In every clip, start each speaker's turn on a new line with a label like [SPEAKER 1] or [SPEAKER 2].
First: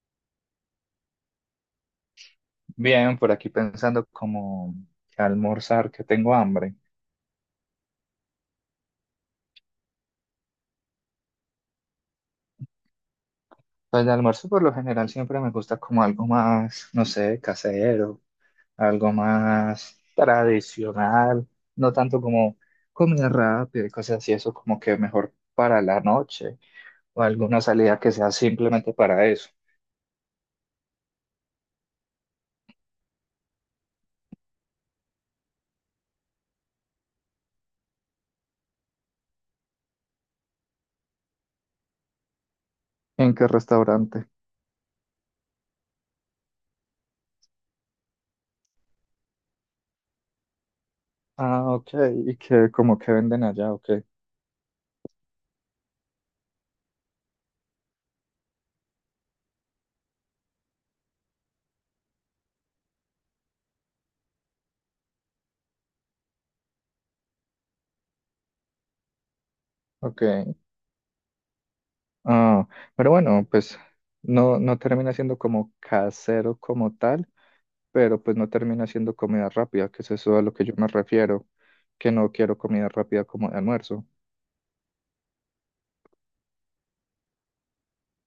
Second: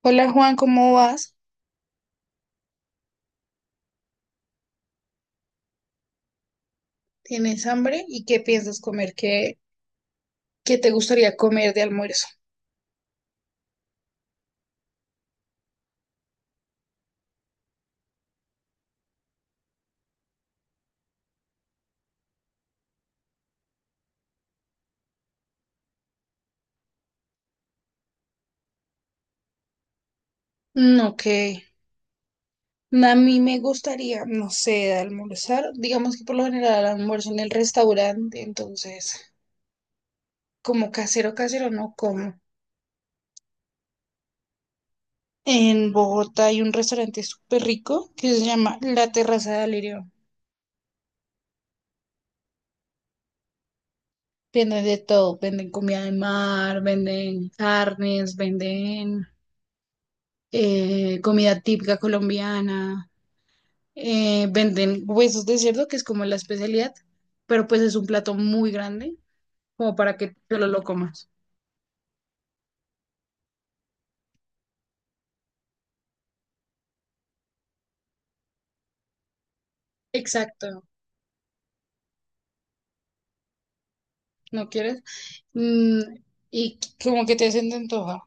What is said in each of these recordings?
[SPEAKER 1] Hola Juan, ¿cómo vas?
[SPEAKER 2] Bien, por aquí pensando como que almorzar, que tengo hambre.
[SPEAKER 1] ¿Tienes hambre? ¿Y qué piensas comer? ¿¿Qué te gustaría comer de almuerzo?
[SPEAKER 2] Pues de almuerzo por lo general siempre me gusta como algo más, no sé, casero, algo más tradicional, no tanto como comida rápida y cosas así, eso como que mejor para la noche o alguna salida que sea simplemente para eso.
[SPEAKER 1] No, que a mí me gustaría, no sé, almorzar. Digamos que por lo general almuerzo en el restaurante, entonces como casero, casero no como.
[SPEAKER 2] ¿En qué restaurante?
[SPEAKER 1] En Bogotá hay un restaurante súper rico que se llama La Terraza de Alirio.
[SPEAKER 2] Ah, ok, y que como que venden allá, ok,
[SPEAKER 1] Venden de todo, venden comida de mar, venden carnes, venden comida típica colombiana. Venden huesos de cerdo, que es como la especialidad, pero pues es un plato muy grande, como para que
[SPEAKER 2] ok.
[SPEAKER 1] solo lo comas.
[SPEAKER 2] Ah, pero bueno, pues no termina siendo como casero como tal, pero pues no termina siendo comida rápida, que es eso a lo que yo
[SPEAKER 1] Exacto,
[SPEAKER 2] me refiero, que no quiero comida rápida como de almuerzo.
[SPEAKER 1] ¿no quieres? Mm, y como que te hacen de antoja.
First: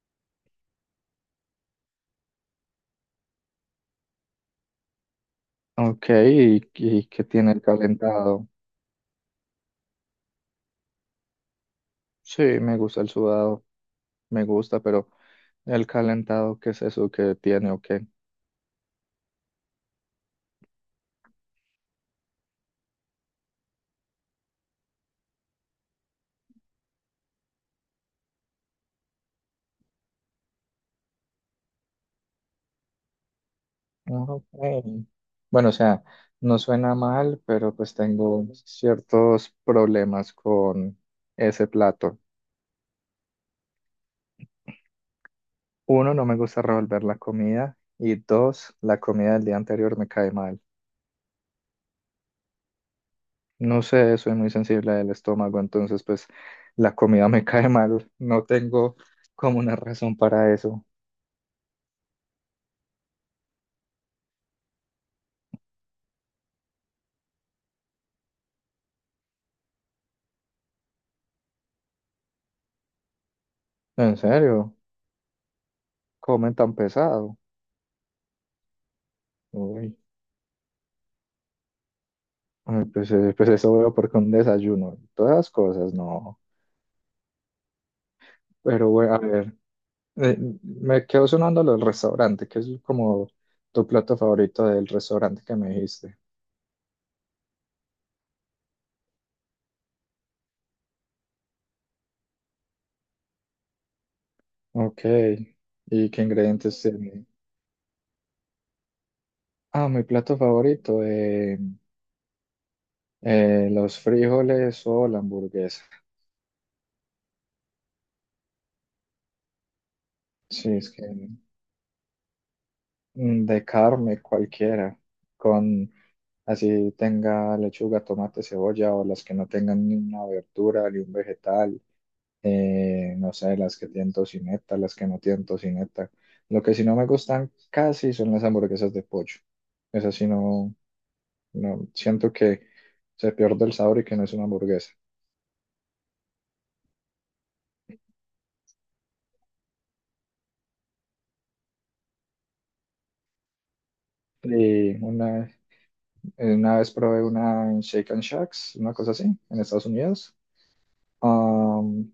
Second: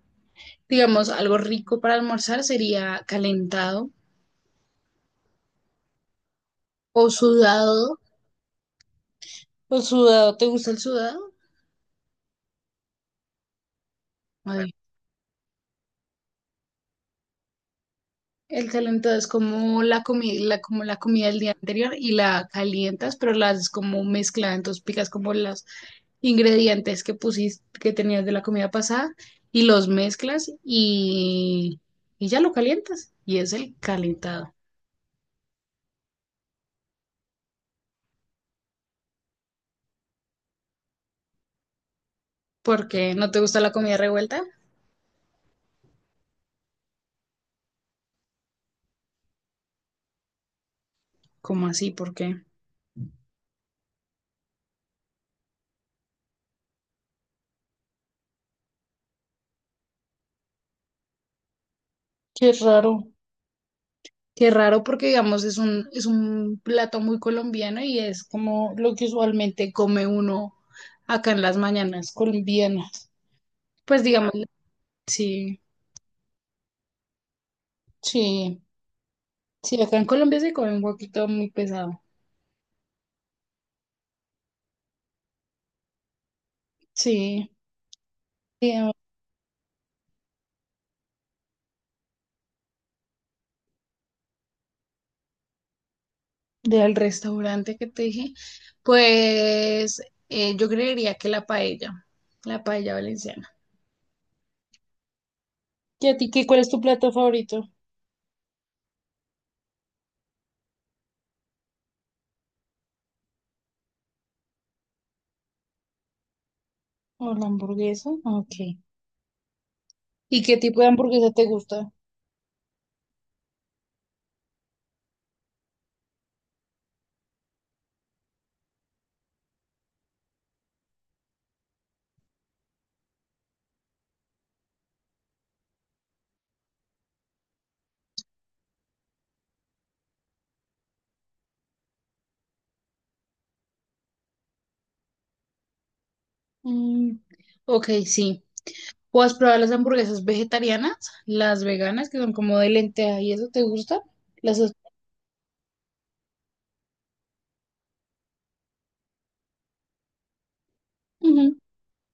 [SPEAKER 1] Digamos, algo rico para almorzar sería calentado
[SPEAKER 2] Ok, ¿y
[SPEAKER 1] o
[SPEAKER 2] qué tiene el
[SPEAKER 1] sudado.
[SPEAKER 2] calentado?
[SPEAKER 1] ¿O sudado? ¿Te gusta el sudado?
[SPEAKER 2] Sí, me gusta el sudado, me
[SPEAKER 1] Madre.
[SPEAKER 2] gusta, pero el calentado, ¿qué es eso que tiene o qué?
[SPEAKER 1] El calentado es como la comida, como la comida del día anterior y la calientas, pero la haces como mezclada, entonces picas como los ingredientes que pusiste, que tenías de la comida pasada y los mezclas y ya lo calientas. Y es el calentado.
[SPEAKER 2] Ok. Bueno, o sea, no suena mal, pero pues tengo ciertos problemas con ese plato.
[SPEAKER 1] ¿Por qué no te gusta la comida revuelta?
[SPEAKER 2] Uno, no me gusta revolver la comida y dos, la comida del día anterior me cae mal.
[SPEAKER 1] ¿Cómo así? ¿Por qué?
[SPEAKER 2] No sé, soy muy sensible del estómago, entonces pues la comida me cae mal. No tengo como una razón para eso.
[SPEAKER 1] Qué raro. Qué raro porque digamos es es un plato muy colombiano y es como lo que usualmente come uno acá en las mañanas colombianas. Pues
[SPEAKER 2] ¿En
[SPEAKER 1] digamos,
[SPEAKER 2] serio,
[SPEAKER 1] sí,
[SPEAKER 2] comen tan pesado?
[SPEAKER 1] sí, sí,
[SPEAKER 2] Uy,
[SPEAKER 1] acá en Colombia se come un poquito muy pesado.
[SPEAKER 2] ay, pues, pues eso veo porque un desayuno, todas las cosas, no.
[SPEAKER 1] Sí,
[SPEAKER 2] Pero
[SPEAKER 1] digamos,
[SPEAKER 2] bueno, a ver, eh, me quedo sonando lo del restaurante, que es como tu plato favorito del restaurante que me dijiste.
[SPEAKER 1] del restaurante que te dije, pues yo creería que la paella valenciana.
[SPEAKER 2] Ok,
[SPEAKER 1] ¿Y
[SPEAKER 2] ¿y
[SPEAKER 1] a
[SPEAKER 2] qué
[SPEAKER 1] ti qué, cuál es tu
[SPEAKER 2] ingredientes
[SPEAKER 1] plato
[SPEAKER 2] tiene?
[SPEAKER 1] favorito?
[SPEAKER 2] Ah, mi plato favorito. Los frijoles o la hamburguesa.
[SPEAKER 1] ¿O la hamburguesa? Ok. ¿Y qué
[SPEAKER 2] Sí,
[SPEAKER 1] tipo de
[SPEAKER 2] es que
[SPEAKER 1] hamburguesa te gusta?
[SPEAKER 2] de carne cualquiera, con así tenga lechuga, tomate, cebolla o las que no tengan ni una verdura ni un vegetal, no sé, las que tienen tocineta, las que no tienen tocineta. Lo que sí no me gustan casi son las hamburguesas de pollo. Esas sí no, no siento que se pierde el sabor y que no es una hamburguesa.
[SPEAKER 1] Mm, ok, sí. ¿O has probado las hamburguesas vegetarianas? Las veganas, que son como de lenteja, ¿y eso te gusta? ¿Las has-
[SPEAKER 2] Y una Una vez probé una en Shake and Shacks, una cosa así, en Estados Unidos.
[SPEAKER 1] Ujú.
[SPEAKER 2] Um,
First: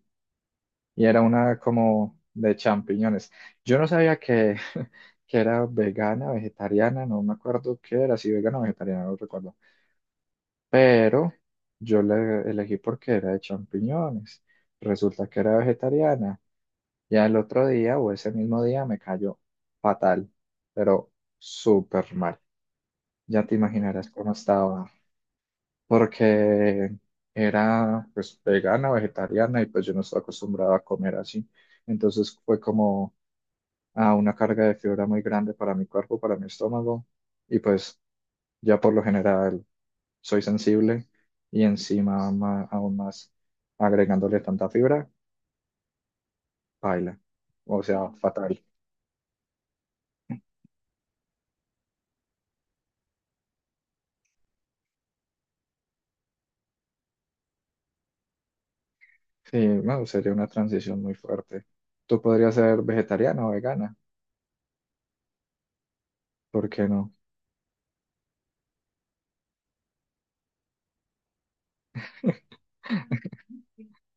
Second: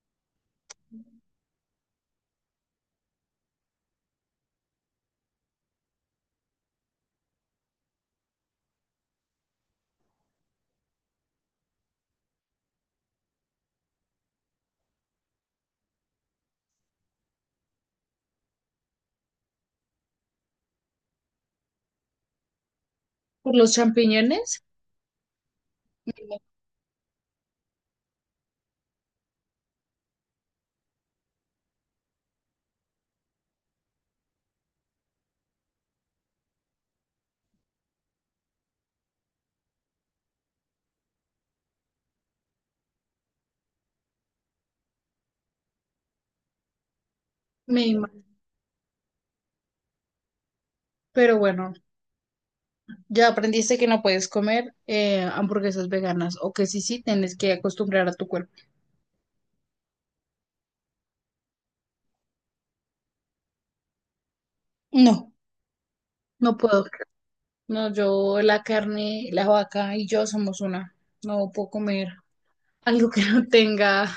[SPEAKER 2] y era una como de champiñones. Yo no sabía que era vegana, vegetariana, no me acuerdo qué era, si vegana o vegetariana, no recuerdo. Pero yo la elegí porque era de champiñones. Resulta que era vegetariana. Ya el otro día o ese mismo día me cayó fatal, pero súper mal. Ya te
[SPEAKER 1] Por los
[SPEAKER 2] imaginarás cómo
[SPEAKER 1] champiñones?
[SPEAKER 2] estaba.
[SPEAKER 1] Me
[SPEAKER 2] Porque era pues vegana, vegetariana y pues yo no estaba acostumbrado a comer así. Entonces fue como ah, una carga de fibra muy grande para mi cuerpo, para mi estómago y pues ya por lo general soy sensible y encima aún más agregándole tanta fibra, baila, o
[SPEAKER 1] me
[SPEAKER 2] sea, fatal.
[SPEAKER 1] Pero bueno, ya aprendiste que no puedes comer hamburguesas veganas o que sí, sí, tienes que acostumbrar a tu cuerpo.
[SPEAKER 2] Sí, bueno sería una transición muy fuerte. Tú podrías ser vegetariana o vegana,
[SPEAKER 1] No, no
[SPEAKER 2] ¿por
[SPEAKER 1] puedo.
[SPEAKER 2] qué no?
[SPEAKER 1] No, yo la carne, la vaca y yo somos una. No puedo comer algo que no tenga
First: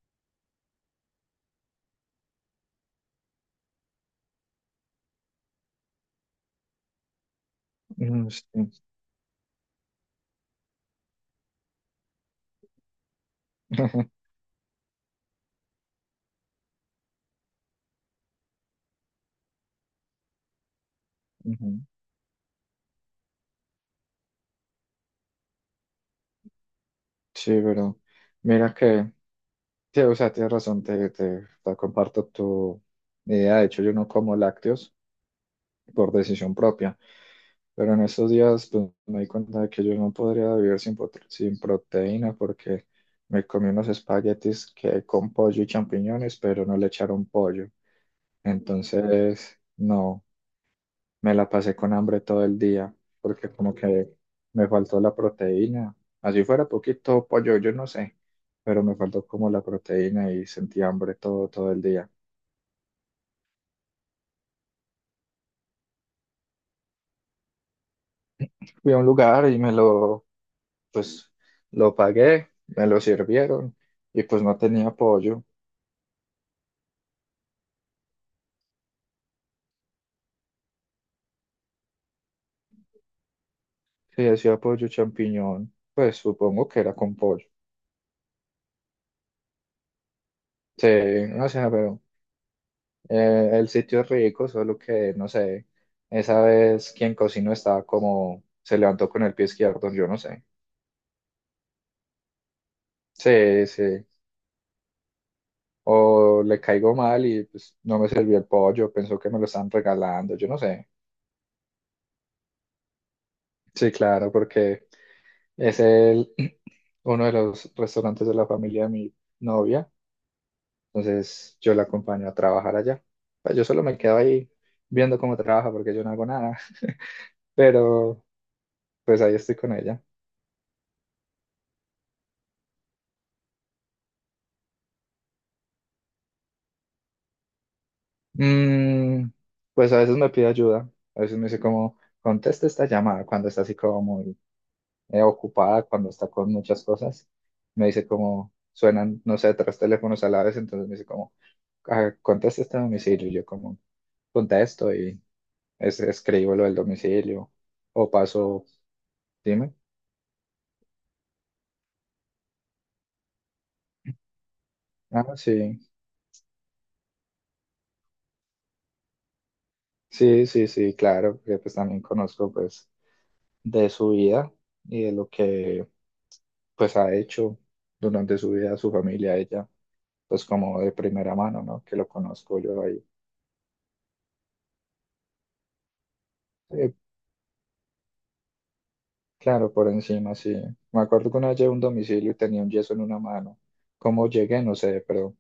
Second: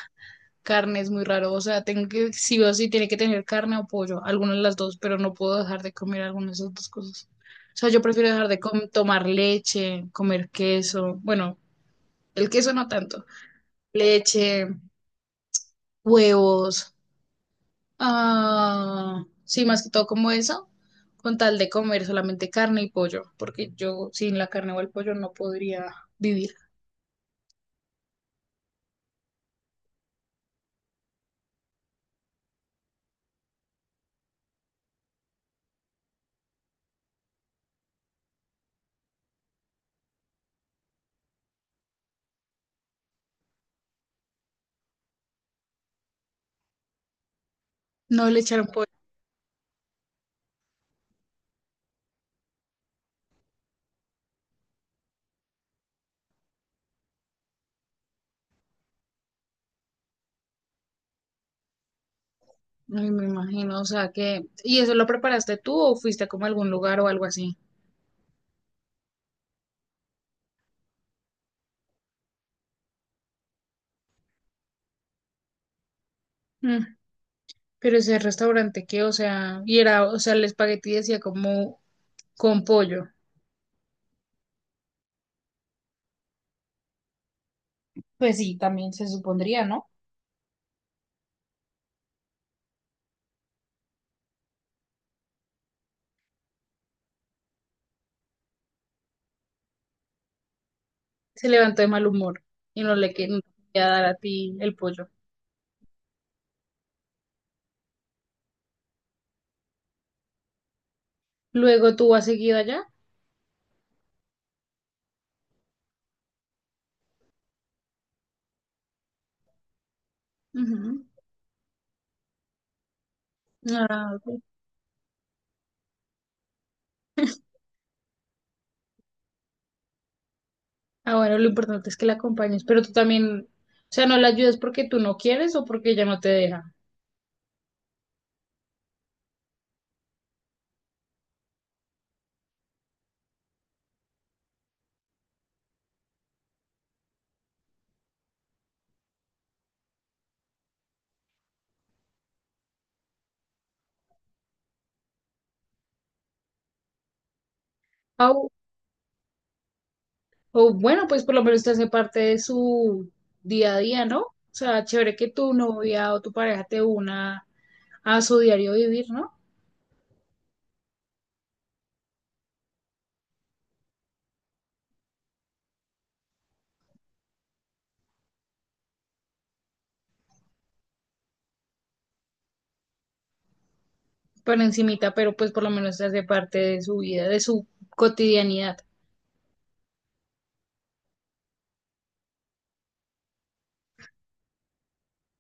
[SPEAKER 1] carne, es muy raro. O sea, tengo que, sí o sí, tiene que tener carne o pollo, alguna de las dos, pero no puedo dejar de comer alguna de esas dos cosas. O sea, yo prefiero
[SPEAKER 2] Mm, sí.
[SPEAKER 1] dejar de com- tomar leche, comer queso, bueno, el queso no tanto, leche, huevos. Ah, sí, más que todo como eso, con tal de
[SPEAKER 2] Ujú.
[SPEAKER 1] comer solamente carne y pollo, porque yo sin la carne o el pollo no podría vivir.
[SPEAKER 2] Sí, pero mira que, sí, o sea, tienes razón, te comparto tu idea. De hecho, yo no como lácteos por decisión propia, pero en estos días pues, me di cuenta de que yo no podría vivir sin proteína porque me comí unos espaguetis que con pollo y champiñones, pero no le echaron pollo.
[SPEAKER 1] No le echaron pollo.
[SPEAKER 2] Entonces, no. Me la pasé con hambre todo el día porque como que me faltó la proteína. Así fuera poquito pollo, yo no sé, pero me faltó como la proteína y sentí hambre todo el día.
[SPEAKER 1] Ay, me imagino, o sea que... ¿Y eso lo preparaste tú o fuiste como a algún lugar o algo así?
[SPEAKER 2] Fui a un lugar y me pues, lo pagué, me lo sirvieron y pues no tenía pollo.
[SPEAKER 1] Mm, pero ese restaurante que, o sea, y era, o sea, el espagueti decía como con pollo.
[SPEAKER 2] Sí, decía pollo champiñón, pues supongo que era con pollo.
[SPEAKER 1] Pues sí, también se supondría, ¿no?
[SPEAKER 2] Sí, no sé, pero el sitio es rico, solo que no sé, esa vez quien cocinó estaba como se levantó con el pie izquierdo, yo no sé.
[SPEAKER 1] Se levantó de mal humor y no le quería
[SPEAKER 2] Sí,
[SPEAKER 1] dar
[SPEAKER 2] sí.
[SPEAKER 1] a ti el pollo.
[SPEAKER 2] O le caigo mal y pues no me sirvió el pollo, pensó que me lo estaban regalando, yo no sé.
[SPEAKER 1] Luego tú has seguido allá.
[SPEAKER 2] Sí, claro, porque es el uno de los restaurantes de la familia de mi novia,
[SPEAKER 1] Ujú.
[SPEAKER 2] entonces yo la acompaño a trabajar allá. Pues yo solo me
[SPEAKER 1] Ah,
[SPEAKER 2] quedo
[SPEAKER 1] ok.
[SPEAKER 2] ahí viendo cómo trabaja porque yo no hago nada, pero pues ahí estoy con ella.
[SPEAKER 1] Ah, bueno, lo importante es que la acompañes, pero tú también, o sea, no la ayudas porque tú no quieres o porque ella no te deja.
[SPEAKER 2] Mm, pues a veces me pide ayuda, a veces me dice como, contesta esta llamada cuando está así como muy ocupada, cuando está con muchas cosas. Me dice como, suenan, no sé, tres teléfonos a la vez, entonces me dice como, "Ah, contesta este domicilio". Y yo como, contesto y escribo lo del domicilio o
[SPEAKER 1] Ah, O,
[SPEAKER 2] paso, dime.
[SPEAKER 1] o bueno, pues por lo menos te hace parte de su día a día, ¿no? O sea, chévere que
[SPEAKER 2] Ah,
[SPEAKER 1] tu
[SPEAKER 2] sí,
[SPEAKER 1] novia o tu pareja te una a su diario vivir, ¿no?
[SPEAKER 2] sí, sí, sí, claro, porque pues también conozco pues de su vida y de lo que pues ha hecho durante su vida, su familia, ella. Pues como de primera mano, ¿no? Que lo conozco yo ahí.
[SPEAKER 1] Por encimita, pero pues por lo menos te hace parte de
[SPEAKER 2] Eh,
[SPEAKER 1] su vida, de su cotidianidad.
[SPEAKER 2] claro, por encima, sí. Me acuerdo que una vez llegué a un domicilio y tenía un yeso en una mano. ¿Cómo llegué? No sé, pero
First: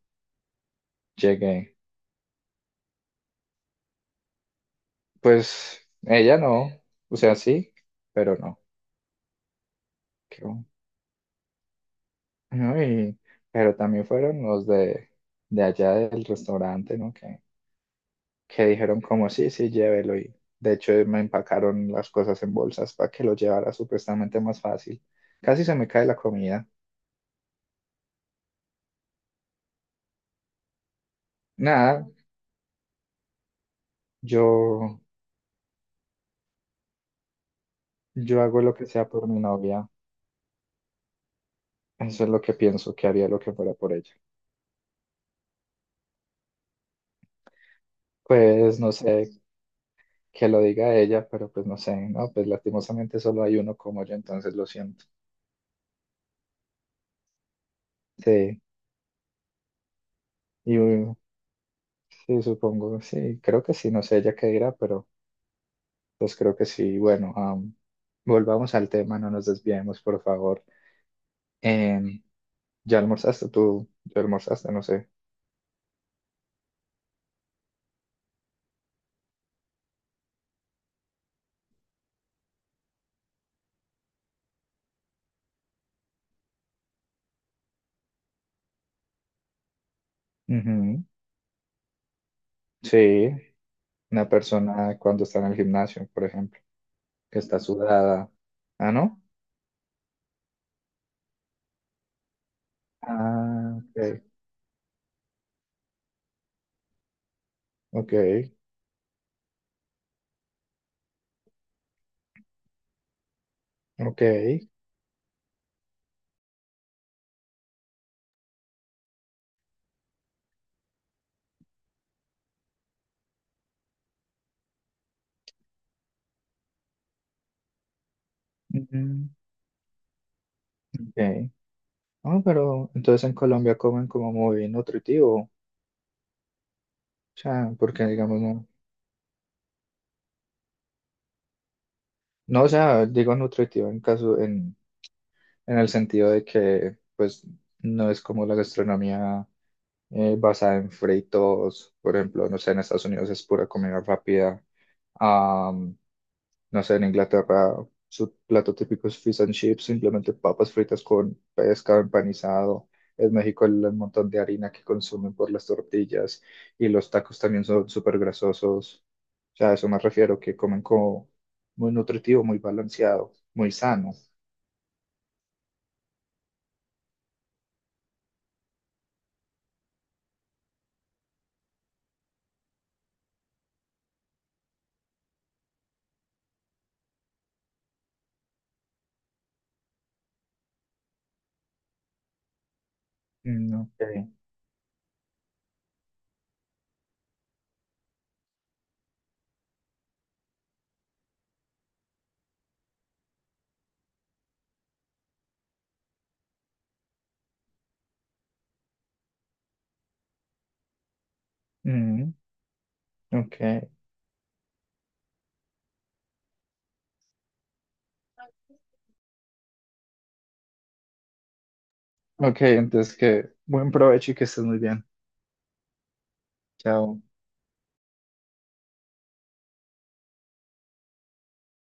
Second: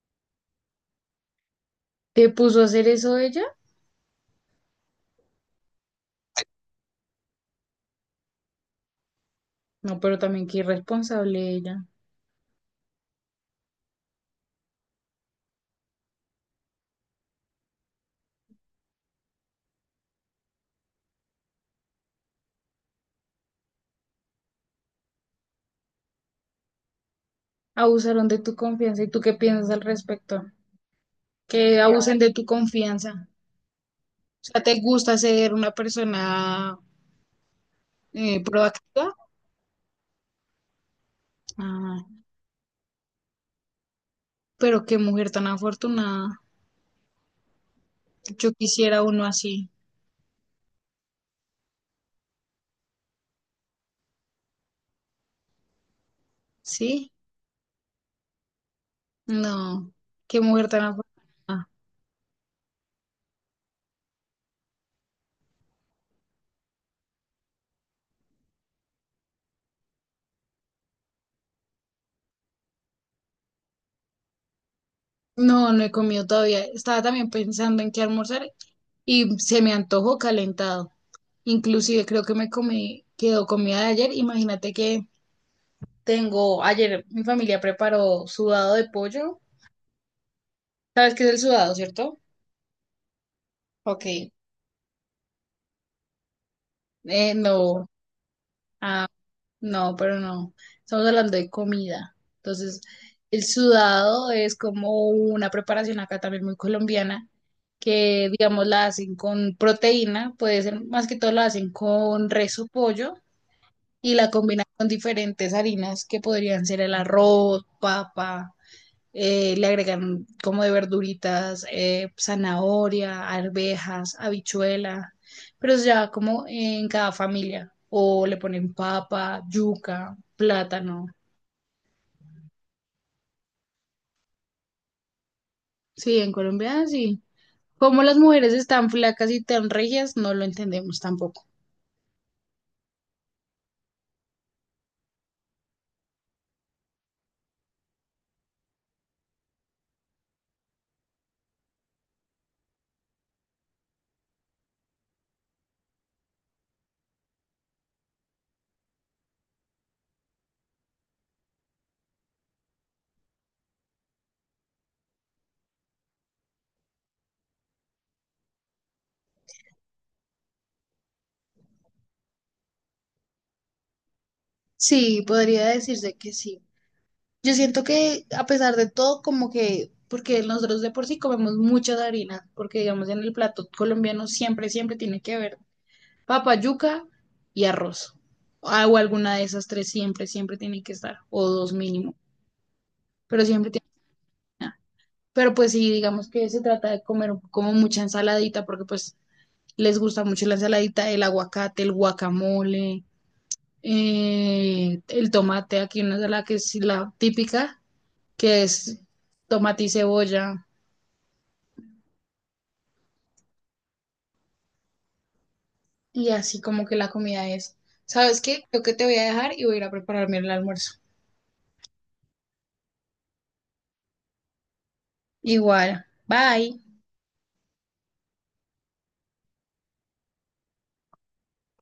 [SPEAKER 2] llegué.
[SPEAKER 1] ¿Te puso a hacer eso ella?
[SPEAKER 2] Pues ella no, o sea, sí, pero no.
[SPEAKER 1] No, pero
[SPEAKER 2] Qué
[SPEAKER 1] también qué
[SPEAKER 2] bo-
[SPEAKER 1] irresponsable ella.
[SPEAKER 2] No, pero también fueron los de allá del restaurante, ¿no? Que dijeron como, sí, sí, llévelo. Y de hecho me empacaron las cosas en bolsas para que lo llevara supuestamente más fácil. Casi se me cae la comida.
[SPEAKER 1] Abusaron de tu confianza. ¿Y tú qué piensas al respecto? Que
[SPEAKER 2] Nada,
[SPEAKER 1] abusen de tu confianza.
[SPEAKER 2] yo
[SPEAKER 1] Sea, ¿te gusta ser una persona
[SPEAKER 2] yo hago lo que sea
[SPEAKER 1] proactiva?
[SPEAKER 2] por mi novia.
[SPEAKER 1] Ah,
[SPEAKER 2] Eso es lo que pienso, que haría lo que fuera por ella.
[SPEAKER 1] pero qué mujer tan afortunada. Yo
[SPEAKER 2] Pues no
[SPEAKER 1] quisiera uno
[SPEAKER 2] sé
[SPEAKER 1] así,
[SPEAKER 2] que lo diga ella, pero pues no sé, ¿no? Pues lastimosamente solo hay uno como yo, entonces lo siento.
[SPEAKER 1] ¿sí?
[SPEAKER 2] Sí,
[SPEAKER 1] No, qué mujer
[SPEAKER 2] y
[SPEAKER 1] tan
[SPEAKER 2] uh,
[SPEAKER 1] afortunada.
[SPEAKER 2] sí, supongo, sí, creo que sí, no sé ella qué dirá, pero pues creo que sí. Bueno, volvamos al tema, no nos desviemos, por favor. Em, ¿Ya almorzaste tú? ¿Ya almorzaste? No sé.
[SPEAKER 1] No, no he comido todavía. Estaba también pensando en qué almorzar y se me antojó calentado. Inclusive creo que me comí, quedó comida de ayer. Imagínate que tengo, ayer mi familia preparó sudado de pollo.
[SPEAKER 2] Ujú.
[SPEAKER 1] ¿Sabes qué es el sudado, cierto?
[SPEAKER 2] Sí,
[SPEAKER 1] Ok,
[SPEAKER 2] una persona cuando está en el gimnasio, por ejemplo. Que está
[SPEAKER 1] no.
[SPEAKER 2] sudada. Ah,
[SPEAKER 1] Ah,
[SPEAKER 2] ¿no?
[SPEAKER 1] no, pero no. Estamos hablando de comida. Entonces, el
[SPEAKER 2] Ah, ok,
[SPEAKER 1] sudado es como una preparación acá también muy colombiana,
[SPEAKER 2] ok,
[SPEAKER 1] que digamos la hacen con proteína, puede ser más que todo la hacen con res o pollo y
[SPEAKER 2] ok.
[SPEAKER 1] la combinan con diferentes harinas que podrían ser el arroz, papa. Le agregan como de verduritas, zanahoria, arvejas, habichuela, pero es ya como en cada familia. O le ponen
[SPEAKER 2] Ujú,
[SPEAKER 1] papa, yuca, plátano.
[SPEAKER 2] ok. Ah, pero entonces en Colombia comen como muy nutritivo. O
[SPEAKER 1] Sí, en Colombia sí.
[SPEAKER 2] sea,
[SPEAKER 1] Como
[SPEAKER 2] porque
[SPEAKER 1] las
[SPEAKER 2] digamos
[SPEAKER 1] mujeres
[SPEAKER 2] no.
[SPEAKER 1] están flacas y tan regias, no lo entendemos tampoco.
[SPEAKER 2] No, o sea, digo nutritivo en caso, en el sentido de que pues no es como la gastronomía. Basada en fritos, por ejemplo, no sé, en Estados Unidos es pura comida rápida, am, no sé, en Inglaterra su plato típico es fish and chips, simplemente papas fritas con pescado empanizado. En México el montón de harina que consumen por las tortillas y los tacos también son súper grasosos. O sea, a eso me refiero, que comen como muy nutritivo, muy balanceado, muy sano.
[SPEAKER 1] Sí, podría decirse que sí. Yo siento que a pesar de todo, como que, porque nosotros de por sí comemos muchas harinas, porque digamos en el plato colombiano siempre, siempre tiene que haber papa, yuca y arroz. O alguna de esas tres siempre, siempre tiene que estar, o dos mínimo, pero siempre
[SPEAKER 2] Mm,
[SPEAKER 1] tiene
[SPEAKER 2] ok.
[SPEAKER 1] que estar. Pero pues sí, digamos que se trata de comer como mucha ensaladita, porque pues les gusta mucho la ensaladita, el aguacate, el guacamole, el tomate, aquí una de las que es la típica, que es tomate y cebolla,
[SPEAKER 2] Mm, ok.
[SPEAKER 1] y así como que la comida es. ¿Sabes qué? Creo que te voy a dejar y voy a ir a prepararme el almuerzo.
[SPEAKER 2] Ok, entonces que buen provecho y que estés muy bien.
[SPEAKER 1] Igual, bye.
[SPEAKER 2] Chao.